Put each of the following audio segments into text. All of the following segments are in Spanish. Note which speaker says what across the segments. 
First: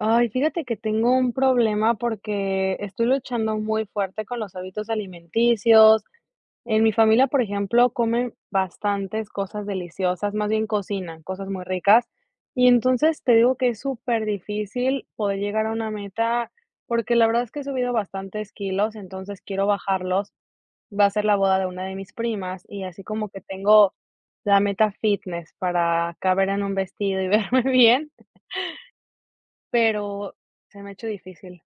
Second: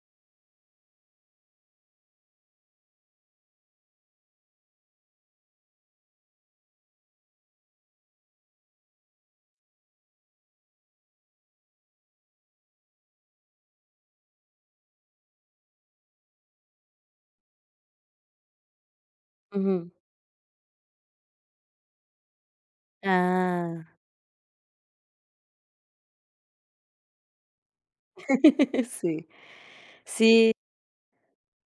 Speaker 1: Ay, fíjate que tengo un problema porque estoy luchando muy fuerte con los hábitos alimenticios. En mi familia, por ejemplo, comen bastantes cosas deliciosas, más bien cocinan cosas muy ricas. Y entonces te digo que es súper difícil poder llegar a una meta porque la verdad es que he subido bastantes kilos, entonces quiero
Speaker 2: Ujú.
Speaker 1: bajarlos. Va a ser la boda de una de mis primas y así como que
Speaker 2: Ah,
Speaker 1: tengo la meta fitness para caber en un vestido y verme bien,
Speaker 2: sí.
Speaker 1: pero
Speaker 2: Sí,
Speaker 1: se me ha hecho difícil.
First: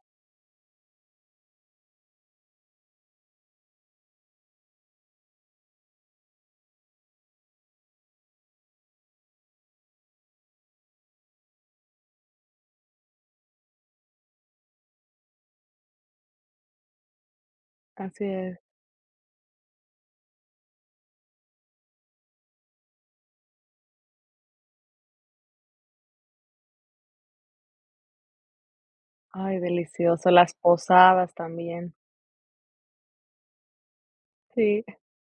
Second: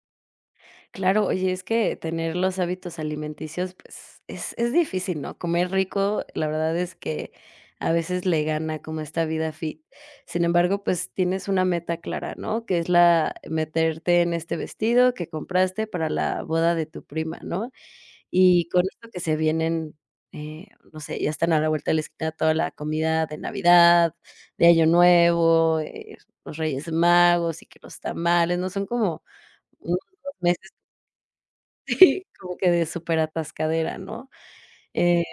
Speaker 2: claro. Oye, es que tener los hábitos alimenticios, pues, es difícil, ¿no? Comer rico, la verdad es que a veces le gana como esta vida fit. Sin embargo, pues, tienes una meta clara, ¿no? Que es la meterte en este vestido que compraste para la boda de tu prima, ¿no?
Speaker 1: Así es.
Speaker 2: Y con esto que se vienen, no sé, ya están a la vuelta de la esquina toda la comida de Navidad, de Año Nuevo, los Reyes Magos y que los tamales, ¿no? Son como
Speaker 1: Ay,
Speaker 2: unos
Speaker 1: delicioso.
Speaker 2: 2
Speaker 1: Las
Speaker 2: meses.
Speaker 1: posadas también.
Speaker 2: Sí, como que de superatascadera, ¿no?
Speaker 1: Sí.
Speaker 2: Eh,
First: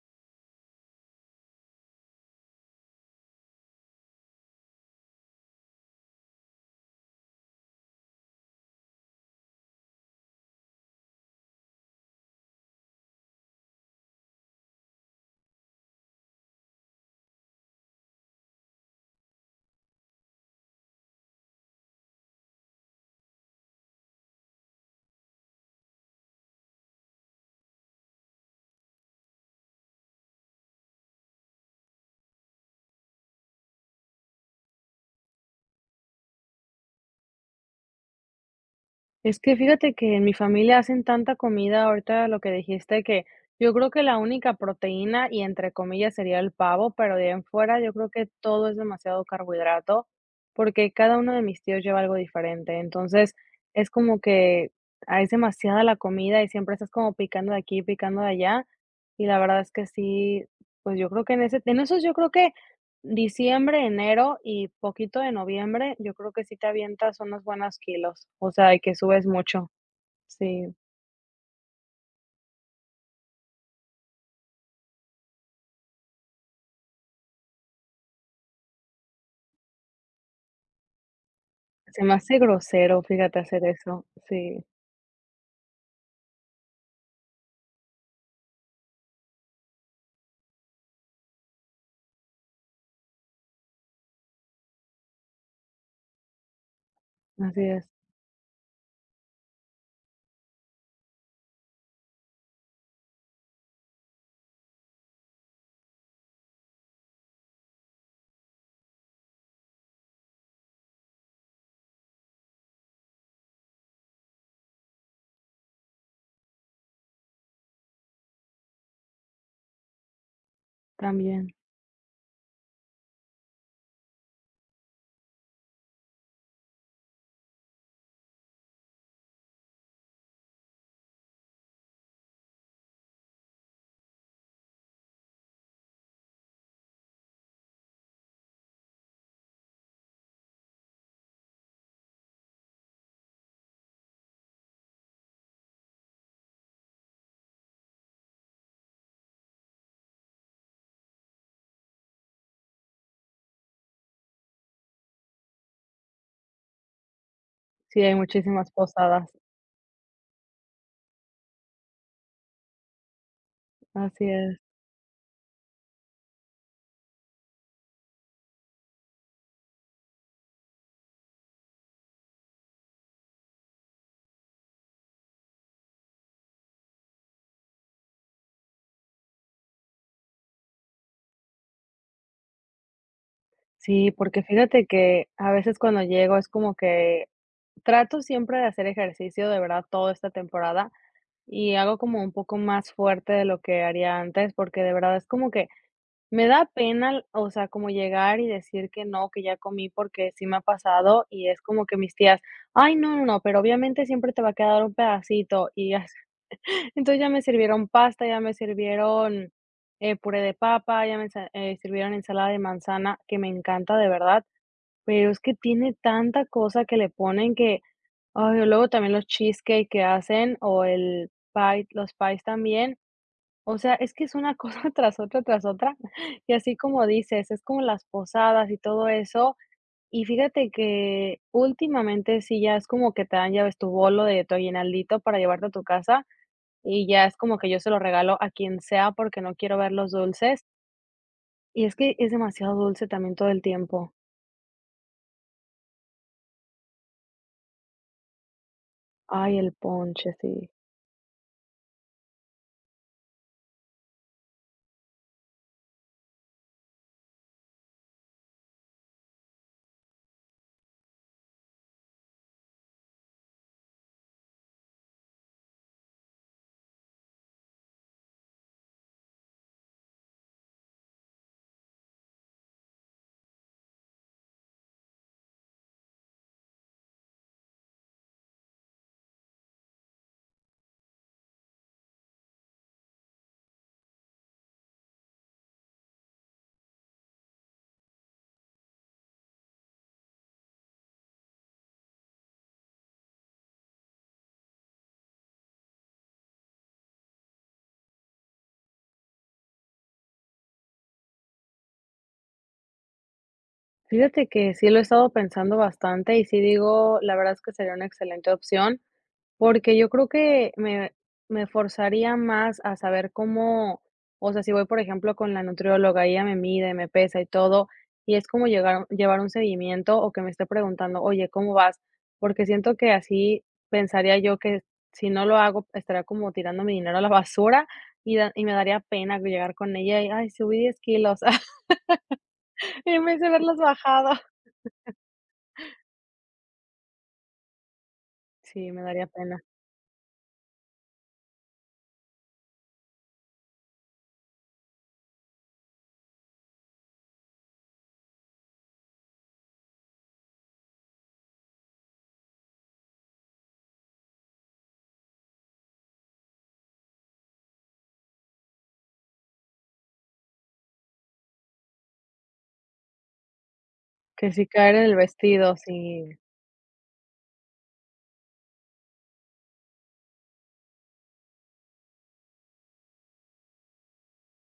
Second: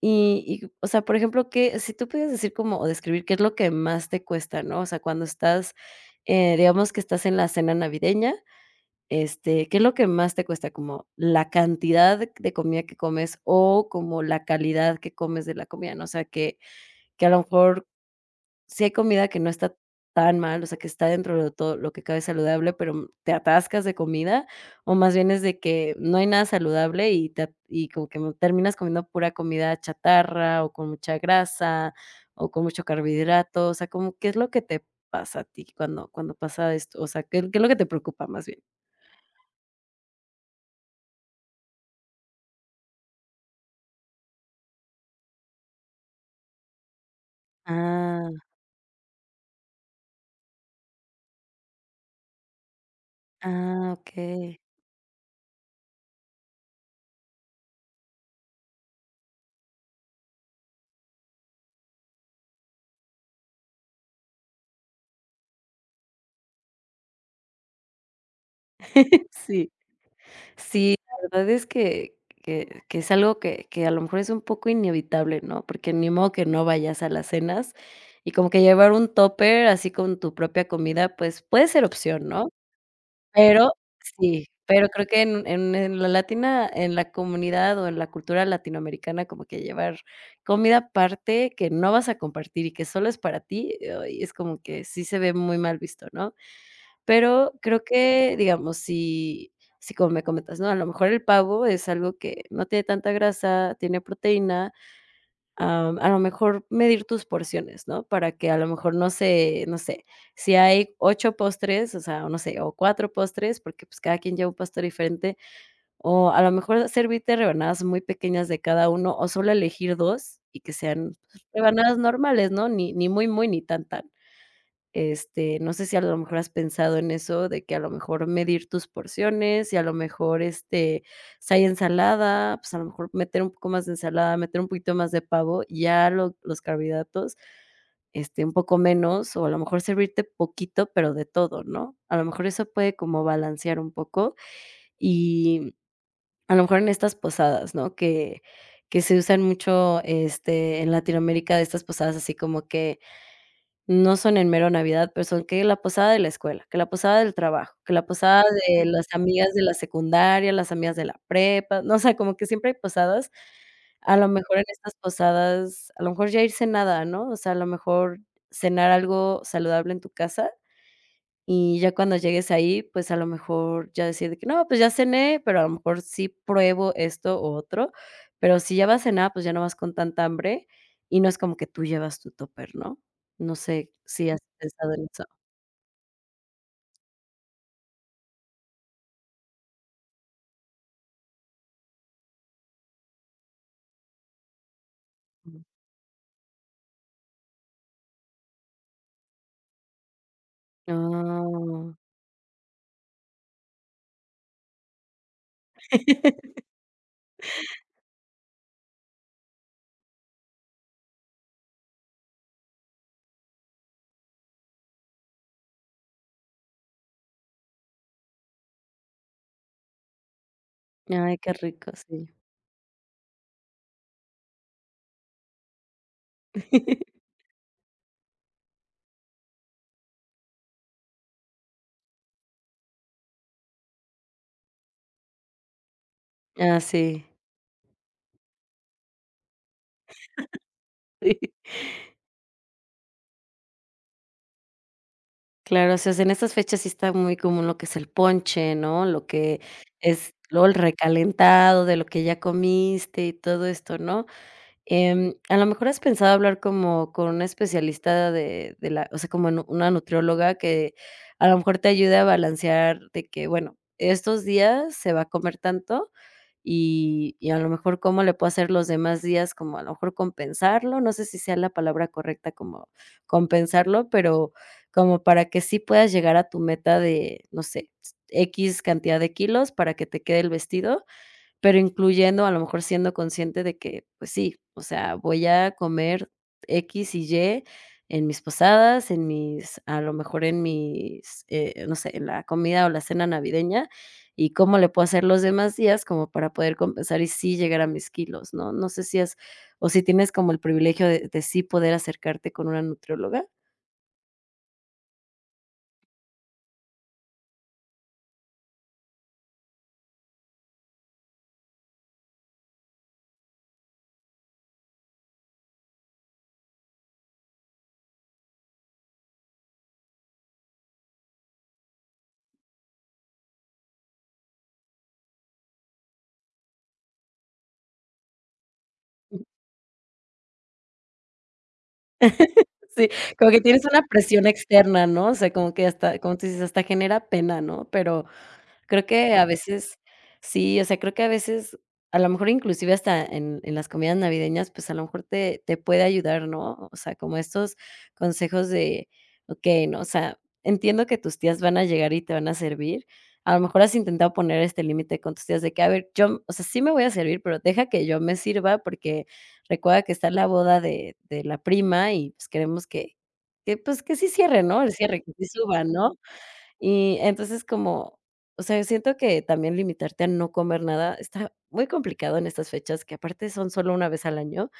Speaker 2: y, o sea, por ejemplo, que si tú pudieras decir como o describir qué es lo que más te cuesta, ¿no? O sea, cuando estás, digamos que estás en la cena navideña este, ¿qué es lo que más te cuesta? ¿Como la cantidad de comida que comes o como la calidad que comes de la comida? ¿No? O sea, que a lo mejor sí hay comida que no está tan mal, o sea, que está dentro de todo lo que cabe saludable, pero te atascas de comida, o más bien es de que no hay nada saludable y y como que terminas comiendo pura comida chatarra o con mucha grasa o con mucho carbohidrato, o sea, como, ¿qué es lo que te pasa a ti cuando pasa esto? O sea, ¿qué es lo que te preocupa más bien?
Speaker 1: Es que fíjate que en mi familia hacen tanta comida, ahorita lo que dijiste, que yo creo que la única proteína y entre comillas sería el pavo, pero de ahí en fuera yo creo que
Speaker 2: Ah.
Speaker 1: todo es demasiado carbohidrato, porque cada uno de mis tíos lleva algo diferente. Entonces, es
Speaker 2: Ah,
Speaker 1: como
Speaker 2: okey.
Speaker 1: que, ah, es demasiada la comida y siempre estás como picando de aquí, picando de allá. Y la verdad es que sí, pues yo creo que en ese, en esos yo creo que diciembre, enero y poquito de noviembre, yo creo que sí te avientas unos buenos kilos, o sea, de que subes mucho.
Speaker 2: Sí.
Speaker 1: Sí,
Speaker 2: Sí, la verdad es que que es algo que a lo mejor es un poco inevitable, ¿no? Porque ni modo que no vayas a las cenas y como que llevar un tóper así con tu propia comida, pues, puede ser
Speaker 1: se me
Speaker 2: opción,
Speaker 1: hace
Speaker 2: ¿no?
Speaker 1: grosero, fíjate, hacer
Speaker 2: Pero
Speaker 1: eso.
Speaker 2: sí,
Speaker 1: Sí,
Speaker 2: pero creo que en la latina en la comunidad o en la cultura latinoamericana, como que llevar comida aparte que no vas a compartir y que solo es para ti, ay, es como que sí se ve muy mal visto, ¿no? Pero
Speaker 1: así
Speaker 2: creo
Speaker 1: es,
Speaker 2: que, digamos, si como me comentas, ¿no? A lo mejor el pavo es algo que no tiene tanta grasa, tiene proteína, a lo mejor medir tus porciones, ¿no? Para que a lo mejor no se no sé, si hay 8 postres, o sea, o no sé, o 4 postres, porque, pues, cada quien lleva un postre diferente, o a lo mejor servirte rebanadas muy pequeñas de cada uno, o solo elegir 2 y que sean pues,
Speaker 1: también.
Speaker 2: rebanadas normales, ¿no? Ni ni muy, muy, ni tan, tan. Este, no sé si a lo mejor has pensado en eso, de que a lo mejor medir tus porciones y a lo mejor, este, si hay ensalada, pues, a lo mejor meter un poco más de ensalada, meter un poquito más de pavo, y ya lo los carbohidratos, este, un poco menos, o a lo mejor servirte poquito, pero de todo, ¿no? A lo mejor eso puede como balancear un poco y a lo mejor en estas posadas, ¿no? Que se usan mucho, este, en Latinoamérica de estas posadas así como que no son en mero Navidad, pero son que la posada de la escuela, que la posada del trabajo, que
Speaker 1: Sí,
Speaker 2: la
Speaker 1: hay
Speaker 2: posada
Speaker 1: muchísimas
Speaker 2: de las
Speaker 1: posadas.
Speaker 2: amigas de la secundaria, las amigas de la prepa, no, o sea, como que siempre hay posadas. A
Speaker 1: Así
Speaker 2: lo
Speaker 1: es.
Speaker 2: mejor en estas posadas, a lo mejor ya ir cenada, ¿no? O sea, a lo mejor cenar algo saludable en tu casa y ya cuando llegues ahí, pues, a lo mejor ya decir de que: "No, pues, ya cené, pero a lo mejor sí pruebo esto u otro", pero si ya vas a cenar, pues, ya no vas con tanta hambre y no es como que tú llevas tu tóper, ¿no? No sé
Speaker 1: Sí,
Speaker 2: si has
Speaker 1: porque fíjate
Speaker 2: pensado en eso.
Speaker 1: que a veces cuando llego es como que trato siempre de hacer ejercicio, de verdad, toda esta temporada y hago como un poco más fuerte de lo que haría antes, porque de verdad es como
Speaker 2: Ujú.
Speaker 1: que me da pena, o sea, como llegar y decir que no, que ya comí, porque sí me ha pasado y es como que
Speaker 2: Ah.
Speaker 1: mis tías: "Ay, no, no, no, pero obviamente siempre te va a quedar un pedacito", y as entonces ya me sirvieron pasta, ya me sirvieron, puré de papa, ya me ensa sirvieron ensalada de manzana, que me encanta, de verdad, pero es que tiene tanta cosa que le ponen que, ay, luego también los cheesecake que hacen o el
Speaker 2: Ay, qué
Speaker 1: pie
Speaker 2: rico,
Speaker 1: los
Speaker 2: sí.
Speaker 1: pies también, o sea, es que es una cosa tras otra, tras otra. Y así como dices, es como las posadas y todo eso. Y fíjate que últimamente sí ya es como que te dan, ya ves, tu bolo de tu aguinaldito para llevarte a tu casa
Speaker 2: Ah,
Speaker 1: y
Speaker 2: sí.
Speaker 1: ya es como que yo se lo regalo a quien sea porque no quiero ver los dulces.
Speaker 2: Sí.
Speaker 1: Y es que es demasiado dulce también todo el tiempo.
Speaker 2: Claro, o sea, en estas fechas sí está muy común lo que es el ponche, ¿no? Lo
Speaker 1: Ay,
Speaker 2: que
Speaker 1: el
Speaker 2: es
Speaker 1: ponche,
Speaker 2: luego
Speaker 1: sí.
Speaker 2: el recalentado de lo que ya comiste y todo esto, ¿no? A lo mejor has pensado hablar como con una especialista de la o sea, como en una nutrióloga que a lo mejor te ayude a balancear de que, bueno, estos días se va a comer tanto y a lo mejor cómo le puedo hacer los demás días, como a lo mejor compensarlo, no sé si sea la palabra correcta como compensarlo, pero como para que sí puedas llegar a tu meta de, no sé, x cantidad de kilos para que te quede el vestido pero incluyendo, a lo mejor siendo consciente de que, pues sí, o sea, voy a comer X y Y en mis posadas, en mis a lo mejor en mis, no sé, en la comida o la cena navideña, y cómo le puedo hacer los demás días como para poder compensar y sí llegar a mis kilos, ¿no? No sé si has o si tienes como el privilegio de sí poder acercarte con una nutrióloga.
Speaker 1: Fíjate que sí lo he estado pensando bastante y sí digo, la verdad es que sería una excelente opción. Porque yo creo que me forzaría más a saber cómo, o sea, si voy, por ejemplo, con la nutrióloga, ella me mide, me pesa y todo, y es como llegar llevar un seguimiento o que me esté preguntando: "Oye, ¿cómo vas?". Porque siento que así pensaría yo que si no lo hago, estaría como tirando mi dinero a la basura y me daría pena llegar con ella y: "Ay, subí 10 kilos",
Speaker 2: Sí,
Speaker 1: en vez de
Speaker 2: como que
Speaker 1: haberlos
Speaker 2: tienes una
Speaker 1: bajado.
Speaker 2: presión externa, ¿no? O sea, como que hasta, como tú dices, hasta genera pena, ¿no? Pero
Speaker 1: Sí, me
Speaker 2: creo
Speaker 1: daría
Speaker 2: que a
Speaker 1: pena.
Speaker 2: veces sí, o sea, creo que a veces, a lo mejor inclusive hasta en las comidas navideñas, pues, a lo mejor te puede ayudar, ¿no? O sea, como estos consejos de, okey, ¿no? O sea, entiendo que tus tías van a llegar y te van a servir. A lo mejor has intentado poner este límite con tus tías de que, a ver, yo, o sea, sí me voy a servir, pero deja que yo me sirva, porque recuerda que está la boda de la prima y, pues, queremos que, pues, que sí
Speaker 1: Que
Speaker 2: cierre,
Speaker 1: si
Speaker 2: ¿no? El
Speaker 1: caer en el
Speaker 2: cierre, que sí
Speaker 1: vestido,
Speaker 2: suba, ¿no?
Speaker 1: sí,
Speaker 2: Y entonces como, o sea, yo siento que también limitarte a no comer nada está muy complicado en estas fechas, que aparte son solo una vez al año,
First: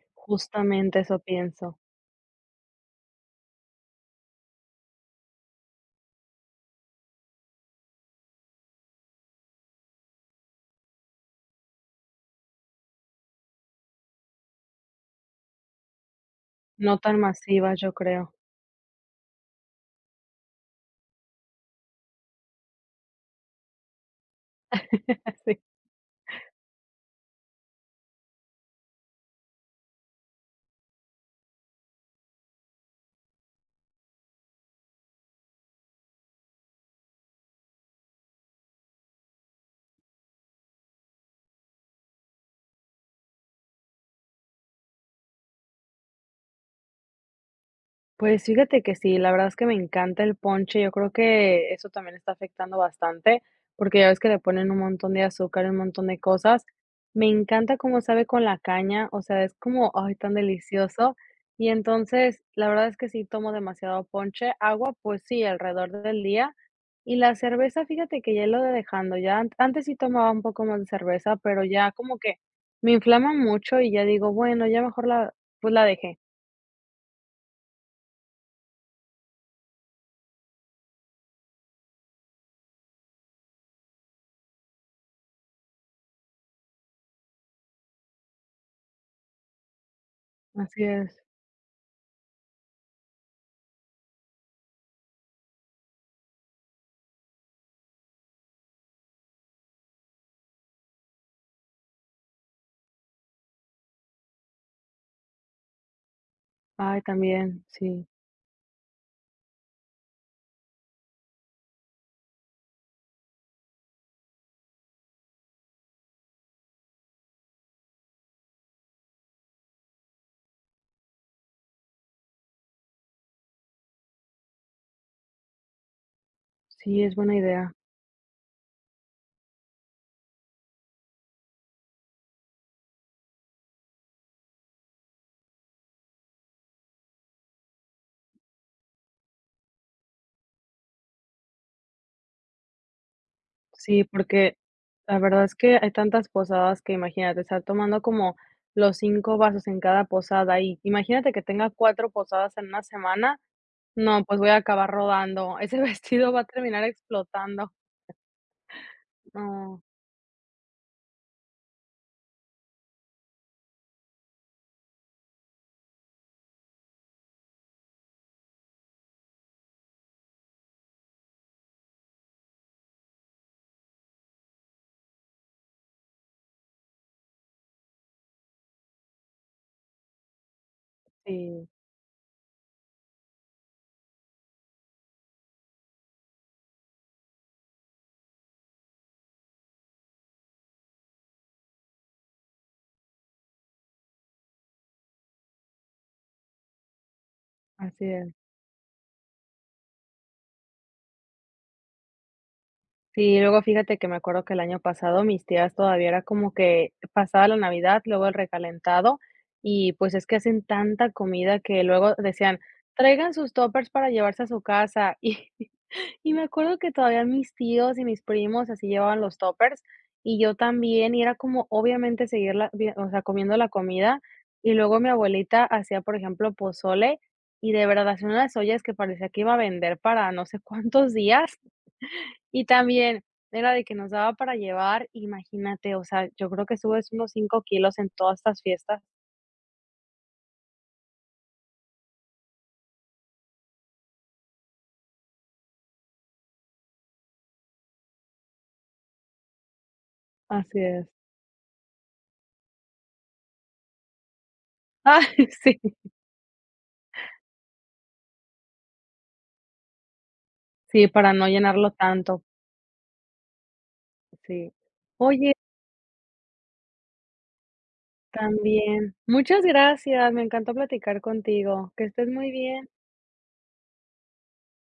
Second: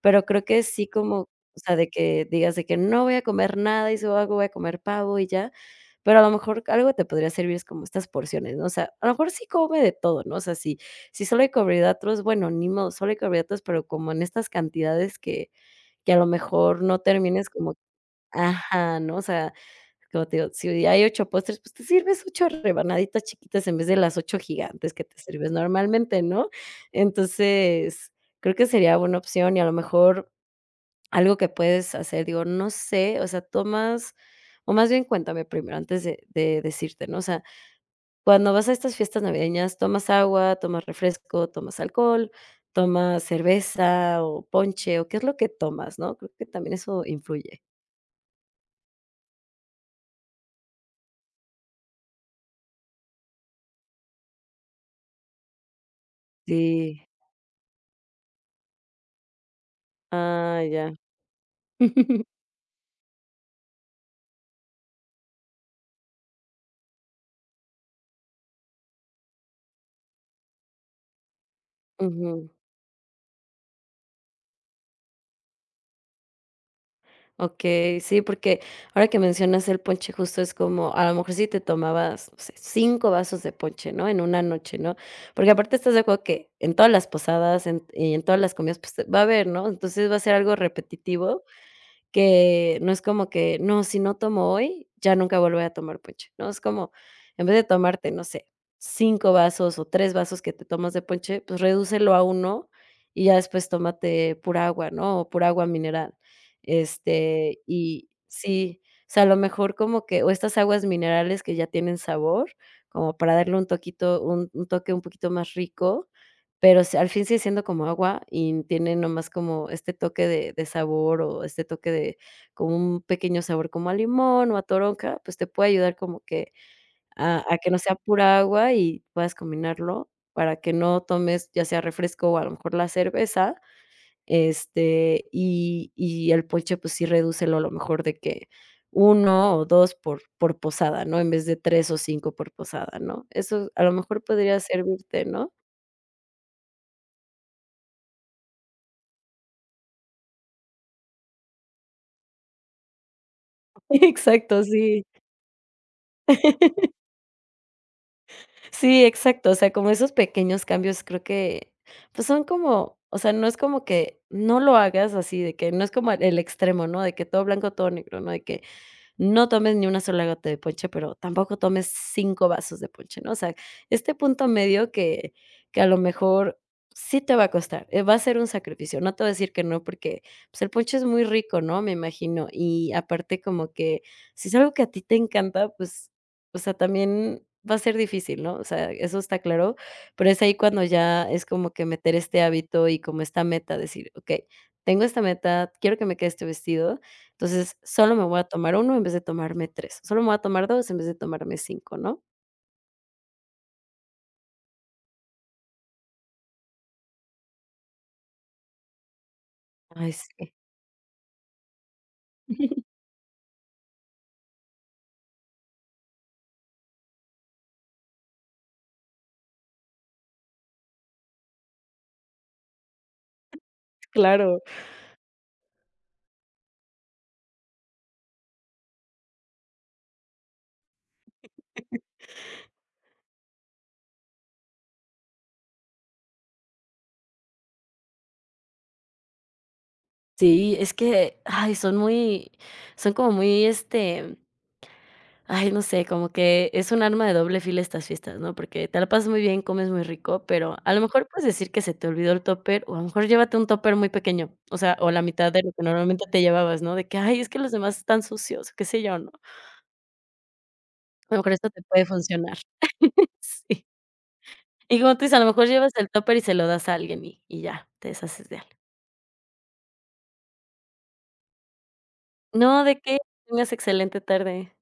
Speaker 2: pero creo que sí
Speaker 1: justamente eso
Speaker 2: como, o sea,
Speaker 1: pienso.
Speaker 2: de que digas de que no voy a comer nada y si hago voy a comer pavo y ya, pero a lo mejor algo te podría servir es como estas porciones, ¿no? O sea, a lo mejor sí come de todo, ¿no? O sea, si, si solo hay carbohidratos, bueno, ni modo, solo hay carbohidratos, pero como en estas cantidades que a lo mejor
Speaker 1: No
Speaker 2: no
Speaker 1: tan
Speaker 2: termines como
Speaker 1: masivas, yo creo.
Speaker 2: Ajá, ¿no? O sea, como te digo, si hay 8 postres, pues te sirves 8 rebanaditas chiquitas en vez de las 8 gigantes que te sirves normalmente, ¿no? Entonces, creo que sería buena opción y a lo mejor algo que puedes hacer, digo, no sé, o sea, tomas o más bien cuéntame primero antes de decirte, ¿no? O sea, cuando vas a estas fiestas navideñas, ¿tomas agua, tomas refresco, tomas alcohol, tomas cerveza o ponche, o qué es lo que tomas, no? Creo que también eso influye.
Speaker 1: Pues fíjate que sí, la verdad es que me encanta el ponche, yo creo que eso también está afectando bastante, porque ya ves que le ponen un montón de azúcar, un montón de cosas.
Speaker 2: Sí.
Speaker 1: Me encanta cómo sabe con la caña, o sea, es como, ay, tan
Speaker 2: Ah, ya.
Speaker 1: delicioso. Y entonces, la verdad es que sí tomo demasiado ponche, agua, pues sí, alrededor del día. Y la cerveza, fíjate que ya lo de dejando, ya antes sí tomaba un poco más de cerveza, pero ya como que
Speaker 2: Ujú.
Speaker 1: me inflama mucho y ya digo, bueno, pues la dejé.
Speaker 2: Okey, sí, porque ahora que mencionas el ponche, justo es como, a lo mejor si te tomabas, no sé, 5 vasos de ponche, ¿no? En una noche, ¿no? Porque aparte estás de acuerdo que en todas las posadas en y en todas las comidas, pues, va a haber, ¿no? Entonces va a ser algo
Speaker 1: Así es.
Speaker 2: repetitivo que no es como que, no, si no tomo hoy, ya nunca volveré a tomar ponche, ¿no? Es como, en vez de tomarte, no sé, 5 vasos o 3 vasos que te tomas de ponche, pues redúcelo a uno y ya después tómate pura agua, ¿no? O pura agua mineral.
Speaker 1: Ay,
Speaker 2: Este,
Speaker 1: también, sí,
Speaker 2: y sí, o sea, a lo mejor como que o estas aguas minerales que ya tienen sabor, como para darle un toquito un toque un poquito más rico, pero s al fin sigue siendo como agua y tiene nomás como este toque de sabor o este toque de como un pequeño sabor como a limón o a toronja, pues te puede ayudar como que
Speaker 1: sí, es buena
Speaker 2: a que
Speaker 1: idea.
Speaker 2: no sea pura agua y puedas combinarlo para que no tomes ya sea refresco o a lo mejor la cerveza, este, y el ponche, pues sí redúcelo a lo mejor de que uno o 2 por posada, ¿no? En vez de 3 o 5 por posada, ¿no? Eso a lo
Speaker 1: Sí,
Speaker 2: mejor
Speaker 1: porque
Speaker 2: podría
Speaker 1: la
Speaker 2: servirte,
Speaker 1: verdad
Speaker 2: ¿no?
Speaker 1: es que hay tantas posadas que imagínate, estar tomando como los 5 vasos en cada posada y imagínate que tenga 4 posadas en una semana, no, pues voy a
Speaker 2: Exacto,
Speaker 1: acabar
Speaker 2: sí.
Speaker 1: rodando, ese vestido va a terminar explotando.
Speaker 2: Sí, exacto, o sea,
Speaker 1: No,
Speaker 2: como esos pequeños cambios creo que, pues, son como, o sea, no es como que no lo hagas así de que no es como el extremo, ¿no? De que todo blanco, todo negro, ¿no? De que no tomes ni una sola gota de ponche, pero tampoco tomes 5 vasos de ponche, ¿no? O sea, este punto medio que a lo mejor sí te va a costar, va a ser un sacrificio. No te voy a decir que no, porque, pues, el ponche es muy rico,
Speaker 1: sí,
Speaker 2: ¿no? Me imagino. Y aparte como que si es algo que a ti te encanta, pues, o sea, también va a ser difícil, ¿no? O sea, eso está claro, pero es ahí cuando ya es como que meter este hábito y como esta meta, decir: "Okey, tengo esta meta, quiero que me quede este vestido, entonces,
Speaker 1: así
Speaker 2: solo me
Speaker 1: es.
Speaker 2: voy a tomar uno en vez de tomarme 3, solo me voy a tomar 2 en vez de tomarme cinco, ¿no?
Speaker 1: Sí, luego fíjate que me acuerdo que el año pasado mis tías todavía era como que pasaba la Navidad, luego el recalentado, y
Speaker 2: Ay,
Speaker 1: pues es
Speaker 2: sí.
Speaker 1: que hacen tanta comida que luego decían, traigan sus toppers para llevarse a su casa. Y me acuerdo que todavía mis tíos y mis primos así llevaban los toppers y yo también, y era como obviamente seguir o sea, comiendo la comida.
Speaker 2: Claro.
Speaker 1: Y luego mi abuelita hacía, por ejemplo, pozole, y de verdad hacía unas ollas que parecía que iba a vender para no sé cuántos días. Y también era de que nos daba para llevar, imagínate, o sea, yo creo que subes unos 5 kilos en todas estas fiestas.
Speaker 2: Sí, es que, ay, son muy son como muy, este, ay, no sé, como que es un arma de doble filo estas fiestas, ¿no? Porque te la pasas muy bien, comes muy rico, pero
Speaker 1: Así
Speaker 2: a lo
Speaker 1: es.
Speaker 2: mejor puedes decir que se te olvidó el topper o a lo mejor llévate un topper muy pequeño, o sea, o la
Speaker 1: Ay,
Speaker 2: mitad de lo
Speaker 1: sí,
Speaker 2: que normalmente te llevabas, ¿no? De que: "Ay, es que los demás están sucios", qué sé yo, ¿no?
Speaker 1: sí, para
Speaker 2: A lo
Speaker 1: no
Speaker 2: mejor esto te
Speaker 1: llenarlo
Speaker 2: puede
Speaker 1: tanto,
Speaker 2: funcionar. Sí.
Speaker 1: sí.
Speaker 2: Y como tú dices, a lo
Speaker 1: Oye,
Speaker 2: mejor llevas el tóper y se lo das a alguien y ya, te deshaces de algo.
Speaker 1: también, muchas gracias, me encantó platicar contigo, que estés muy
Speaker 2: No,
Speaker 1: bien.
Speaker 2: ¿de qué? Que tengas excelente tarde.